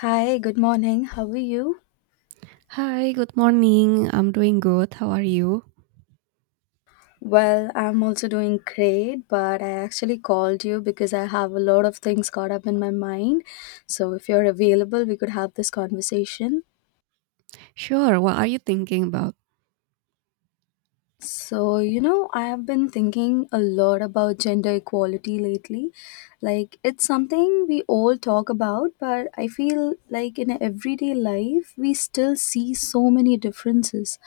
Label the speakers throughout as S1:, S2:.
S1: Hi, good morning. How are you?
S2: Hi, good morning. I'm doing good. How are you?
S1: Well, I'm also doing great, but I actually called you because I have a lot of things caught up in my mind. So, if you're available, we could have this conversation.
S2: Sure, what are you thinking about?
S1: So, I have been thinking a lot about gender equality lately. Like, it's something we all talk about, but I feel like in everyday life, we still see so many differences.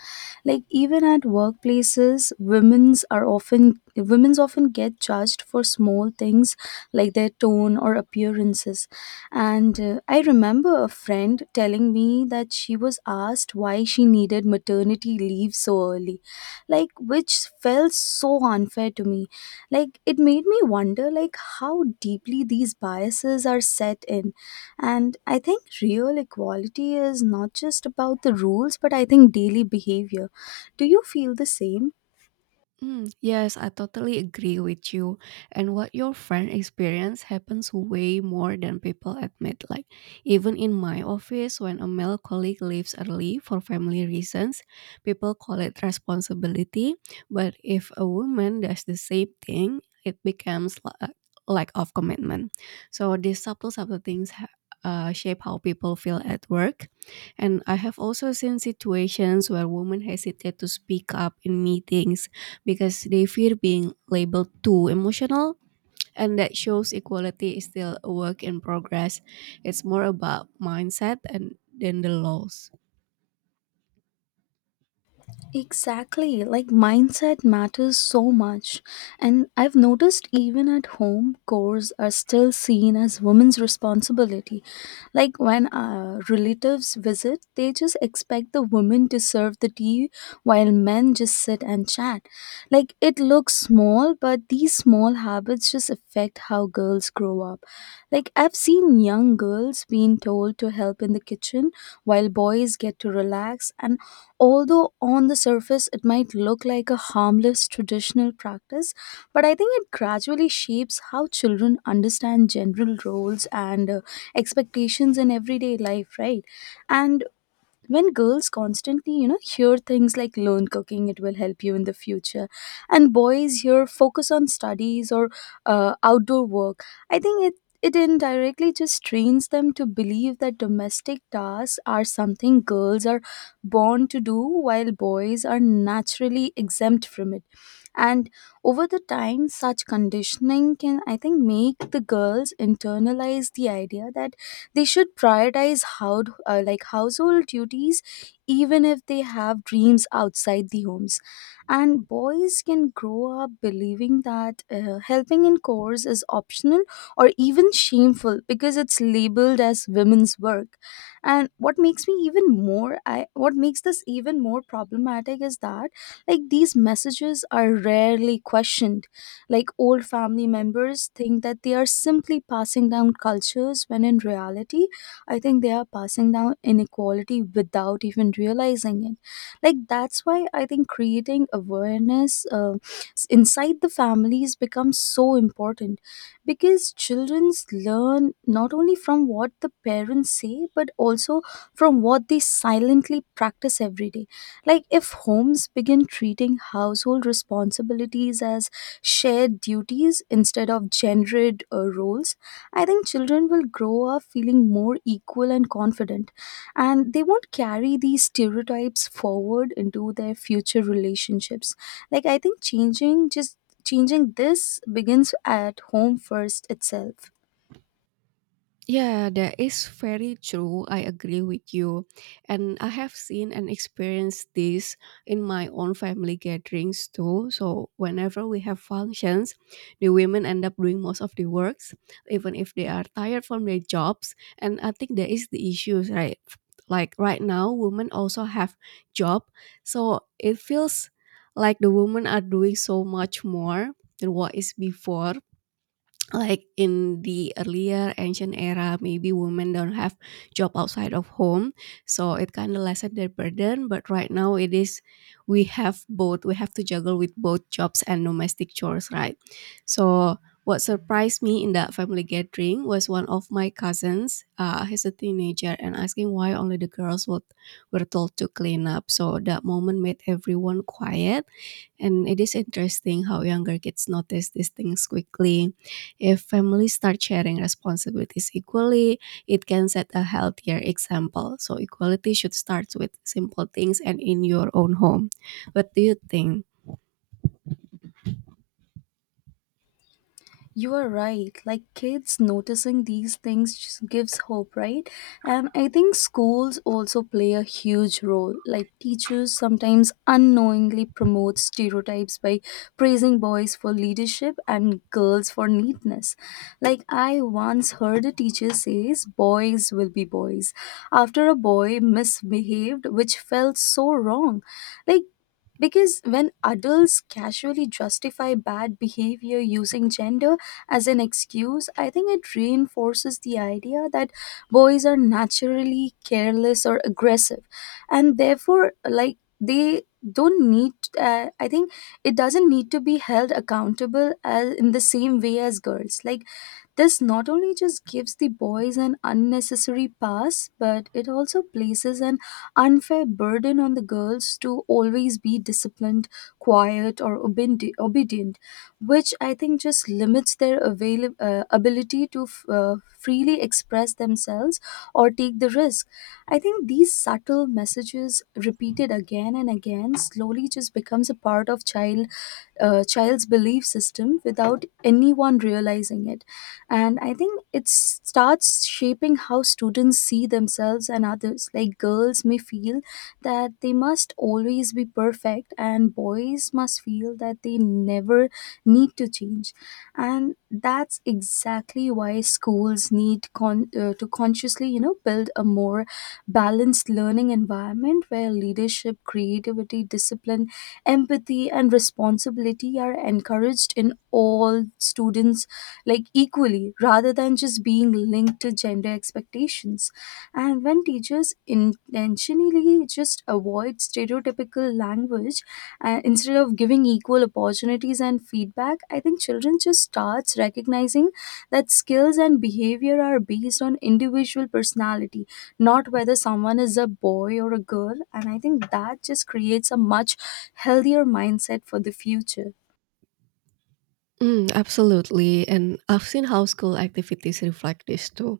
S1: Like, even at workplaces, women's often get judged for small things like their tone or appearances. And I remember a friend telling me that she was asked why she needed maternity leave so early, like which felt so unfair to me. Like it made me wonder like how deeply these biases are set in. And I think real equality is not just about the rules, but I think daily behavior. Do you feel the same?
S2: Mm, yes, I totally agree with you. And what your friend experience happens way more than people admit. Like, even in my office, when a male colleague leaves early for family reasons, people call it responsibility. But if a woman does the same thing, it becomes lack of commitment. So these subtle things shape how people feel at work. And I have also seen situations where women hesitate to speak up in meetings because they fear being labeled too emotional, and that shows equality is still a work in progress. It's more about mindset and than the laws.
S1: Exactly, like mindset matters so much. And I've noticed even at home, chores are still seen as women's responsibility. Like when relatives visit, they just expect the women to serve the tea while men just sit and chat. Like it looks small, but these small habits just affect how girls grow up. Like, I've seen young girls being told to help in the kitchen while boys get to relax, and although on the surface it might look like a harmless traditional practice, but I think it gradually shapes how children understand general roles and expectations in everyday life, right? And when girls constantly hear things like learn cooking it will help you in the future, and boys here focus on studies or outdoor work. I think it indirectly just trains them to believe that domestic tasks are something girls are born to do, while boys are naturally exempt from it. And over the time such conditioning can, I think, make the girls internalize the idea that they should prioritize how like household duties, even if they have dreams outside the homes. And boys can grow up believing that helping in chores is optional or even shameful because it's labeled as women's work. And what makes this even more problematic is that like these messages are rarely questioned. Like old family members think that they are simply passing down cultures when in reality, I think they are passing down inequality without even realizing it. Like that's why I think creating awareness inside the families becomes so important, because childrens learn not only from what the parents say but also from what they silently practice every day. Like, if homes begin treating household responsibilities as shared duties instead of gendered roles, I think children will grow up feeling more equal and confident, and they won't carry these stereotypes forward into their future relationships. Like, I think changing this begins at home first itself.
S2: Yeah, that is very true. I agree with you. And I have seen and experienced this in my own family gatherings too. So, whenever we have functions, the women end up doing most of the works, even if they are tired from their jobs. And I think that is the issue, right? Like right now, women also have job. So, it feels like the women are doing so much more than what is before, like in the earlier ancient era maybe women don't have job outside of home, so it kind of lessened their burden. But right now it is, we have both, we have to juggle with both jobs and domestic chores, right? So what surprised me in that family gathering was one of my cousins, he's a teenager, and asking why only the girls would, were told to clean up. So that moment made everyone quiet, and it is interesting how younger kids notice these things quickly. If families start sharing responsibilities equally, it can set a healthier example. So, equality should start with simple things and in your own home. What do you think?
S1: You are right. Like kids noticing these things just gives hope, right? And I think schools also play a huge role. Like teachers sometimes unknowingly promote stereotypes by praising boys for leadership and girls for neatness. Like I once heard a teacher says boys will be boys after a boy misbehaved, which felt so wrong. Like because when adults casually justify bad behavior using gender as an excuse, I think it reinforces the idea that boys are naturally careless or aggressive, and therefore, like, they don't need, I think it doesn't need to be held accountable as in the same way as girls. Like this not only just gives the boys an unnecessary pass, but it also places an unfair burden on the girls to always be disciplined, quiet, or obedient, which I think just limits their ability to freely express themselves or take the risk. I think these subtle messages, repeated again and again, slowly just becomes a part of child's belief system without anyone realizing it. And I think it starts shaping how students see themselves and others. Like girls may feel that they must always be perfect, and boys must feel that they never need to change. And that's exactly why schools need to consciously build a more balanced learning environment where leadership, creativity, discipline, empathy and responsibility are encouraged in all students, like equally rather than just being linked to gender expectations. And when teachers intentionally just avoid stereotypical language, instead of giving equal opportunities and feedback, I think children just starts recognizing that skills and behavior are based on individual personality, not whether someone is a boy or a girl. And I think that just creates a much healthier mindset for the future.
S2: Mm, absolutely. And I've seen how school activities reflect this too.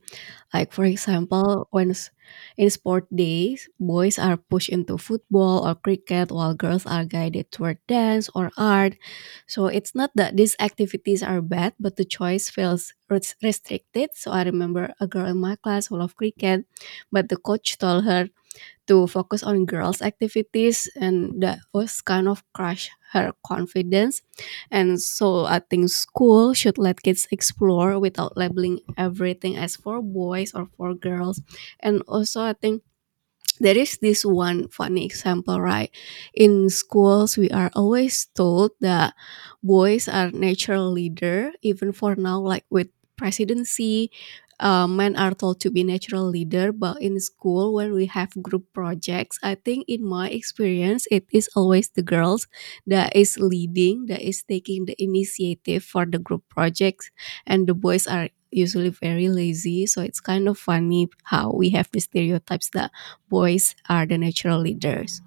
S2: Like for example, in sport days, boys are pushed into football or cricket while girls are guided toward dance or art. So it's not that these activities are bad, but the choice feels restricted. So I remember a girl in my class who loved cricket, but the coach told her to focus on girls' activities, and that was kind of crush her confidence. And so I think school should let kids explore without labeling everything as for boys or for girls. And also I think there is this one funny example, right? In schools, we are always told that boys are natural leader, even for now, like with presidency, men are told to be natural leader. But in school, when we have group projects, I think in my experience, it is always the girls that is leading, that is taking the initiative for the group projects, and the boys are usually very lazy, so it's kind of funny how we have the stereotypes that boys are the natural leaders.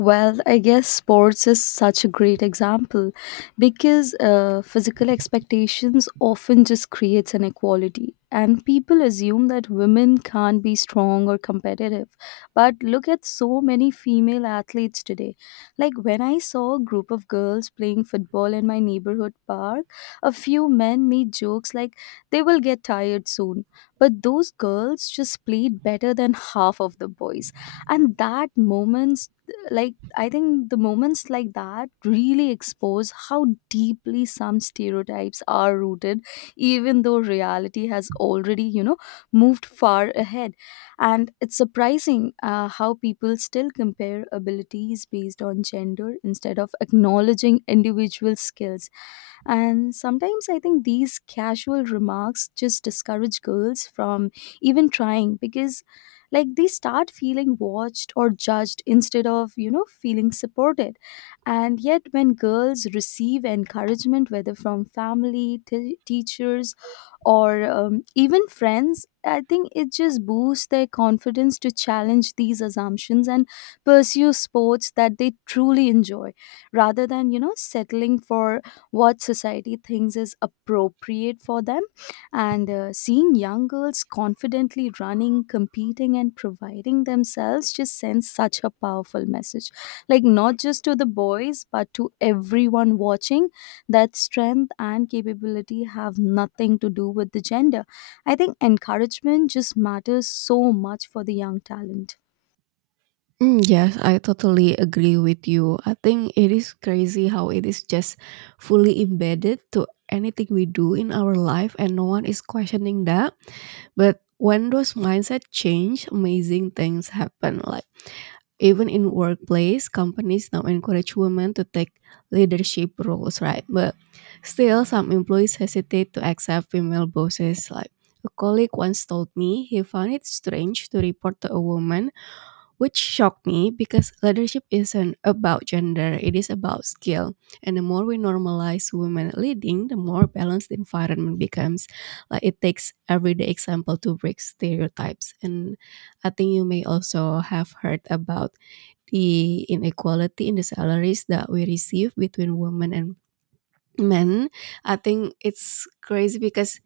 S1: Well, I guess sports is such a great example, because physical expectations often just creates inequality, and people assume that women can't be strong or competitive. But look at so many female athletes today. Like when I saw a group of girls playing football in my neighborhood park, a few men made jokes like they will get tired soon, but those girls just played better than half of the boys, and that moment like I think the moments like that really expose how deeply some stereotypes are rooted, even though reality has already moved far ahead. And it's surprising, how people still compare abilities based on gender instead of acknowledging individual skills. And sometimes I think these casual remarks just discourage girls from even trying, because like they start feeling watched or judged instead of feeling supported. And yet when girls receive encouragement, whether from family, teachers or even friends, I think it just boosts their confidence to challenge these assumptions and pursue sports that they truly enjoy, rather than settling for what society thinks is appropriate for them. And seeing young girls confidently running, competing, and providing themselves just sends such a powerful message. Like, not just to the boys, but to everyone watching, that strength and capability have nothing to do with the gender. I think encouragement just matters so much for the young talent.
S2: Mm, yes, I totally agree with you. I think it is crazy how it is just fully embedded to anything we do in our life, and no one is questioning that. But when those mindset change, amazing things happen. Like even in workplace, companies now encourage women to take leadership roles, right? But still some employees hesitate to accept female bosses. Like a colleague once told me he found it strange to report to a woman, which shocked me because leadership isn't about gender, it is about skill. And the more we normalize women leading, the more balanced the environment becomes. Like it takes everyday example to break stereotypes. And I think you may also have heard about the inequality in the salaries that we receive between women and men. I think it's crazy because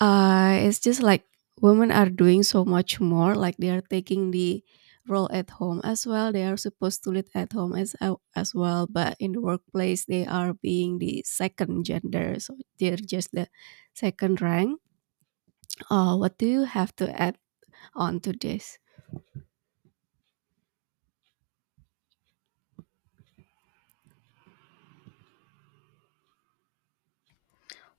S2: it's just like women are doing so much more, like they are taking the role at home as well, they are supposed to lead at home as well, but in the workplace they are being the second gender, so they're just the second rank. What do you have to add on to this?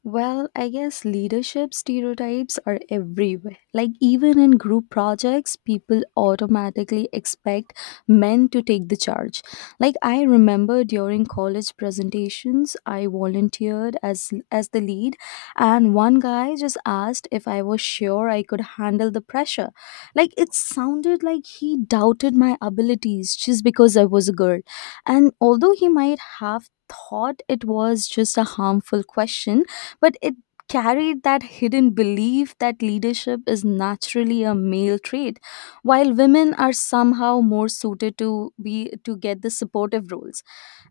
S1: Well, I guess leadership stereotypes are everywhere. Like, even in group projects, people automatically expect men to take the charge. Like, I remember during college presentations, I volunteered as the lead, and one guy just asked if I was sure I could handle the pressure. Like, it sounded like he doubted my abilities just because I was a girl. And although he might have thought it was just a harmful question, but it carried that hidden belief that leadership is naturally a male trait, while women are somehow more suited to get the supportive roles.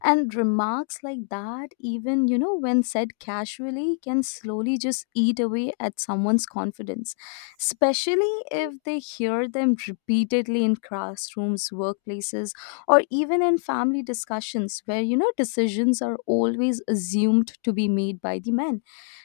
S1: And remarks like that, even when said casually, can slowly just eat away at someone's confidence, especially if they hear them repeatedly in classrooms, workplaces, or even in family discussions where decisions are always assumed to be made by the men.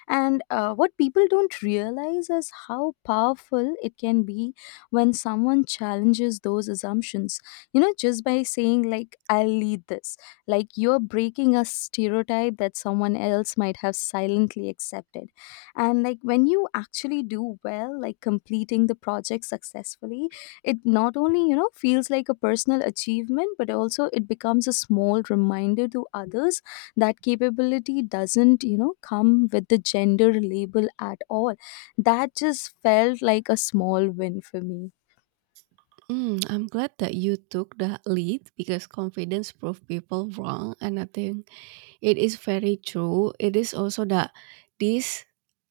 S1: And what people don't realize is how powerful it can be when someone challenges those assumptions. Just by saying, like, I'll lead this, like, you're breaking a stereotype that someone else might have silently accepted. And like when you actually do well, like completing the project successfully, it not only feels like a personal achievement, but also it becomes a small reminder to others that capability doesn't come with the gender label at all. That just felt like a small win for me.
S2: Mm, I'm glad that you took the lead because confidence proved people wrong, and I think it is very true. It is also that this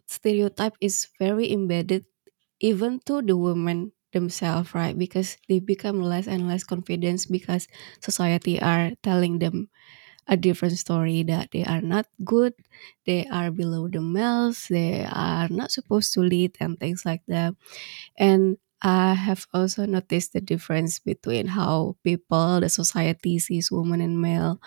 S2: stereotype is very embedded even to the women themselves, right? Because they become less and less confident because society are telling them a different story, that they are not good, they are below the males, they are not supposed to lead and things like that. And I have also noticed the difference between how people, the society sees women and male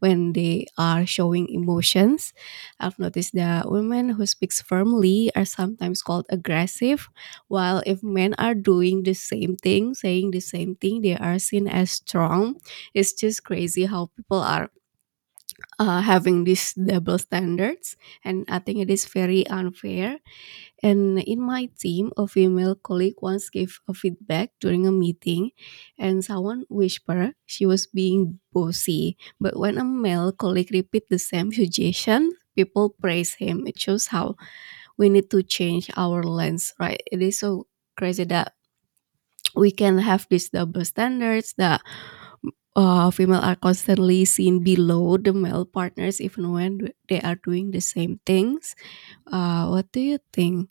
S2: when they are showing emotions. I've noticed that women who speaks firmly are sometimes called aggressive, while if men are doing the same thing, saying the same thing, they are seen as strong. It's just crazy how people are having these double standards, and I think it is very unfair. And in my team, a female colleague once gave a feedback during a meeting, and someone whispered she was being bossy. But when a male colleague repeat the same suggestion, people praise him. It shows how we need to change our lens, right? It is so crazy that we can have these double standards, that female are constantly seen below the male partners, even when they are doing the same things. What do you think?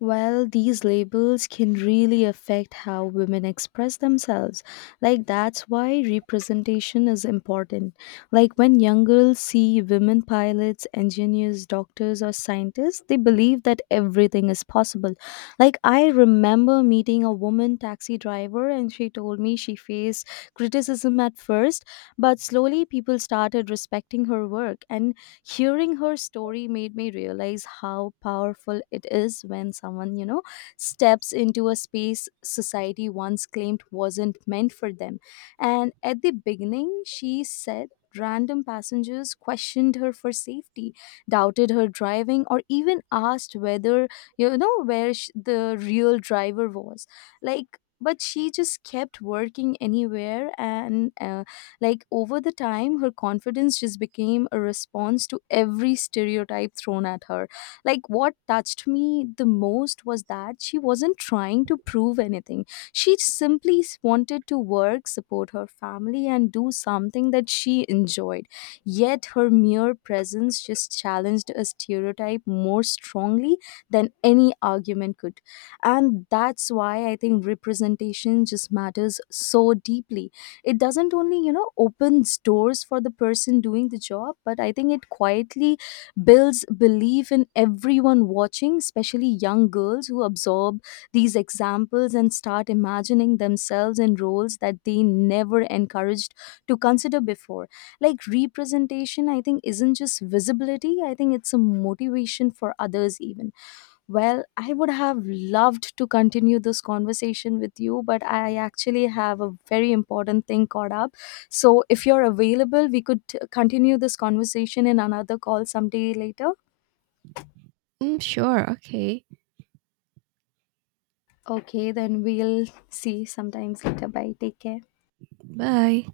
S1: Well, these labels can really affect how women express themselves. Like, that's why representation is important. Like, when young girls see women pilots, engineers, doctors, or scientists, they believe that everything is possible. Like, I remember meeting a woman taxi driver, and she told me she faced criticism at first, but slowly people started respecting her work. And hearing her story made me realize how powerful it is when someone, steps into a space society once claimed wasn't meant for them. And at the beginning, she said, random passengers questioned her for safety, doubted her driving, or even asked whether, where the real driver was. Like, but she just kept working anywhere and like over the time, her confidence just became a response to every stereotype thrown at her. Like what touched me the most was that she wasn't trying to prove anything. She simply wanted to work, support her family, and do something that she enjoyed. Yet her mere presence just challenged a stereotype more strongly than any argument could. And that's why I think representation just matters so deeply. It doesn't only opens doors for the person doing the job, but I think it quietly builds belief in everyone watching, especially young girls who absorb these examples and start imagining themselves in roles that they never encouraged to consider before. Like representation, I think, isn't just visibility. I think it's a motivation for others even. Well, I would have loved to continue this conversation with you, but I actually have a very important thing caught up. So, if you're available, we could continue this conversation in another call someday later.
S2: Mm, sure, okay.
S1: Okay, then we'll see sometimes later. Bye. Take care.
S2: Bye.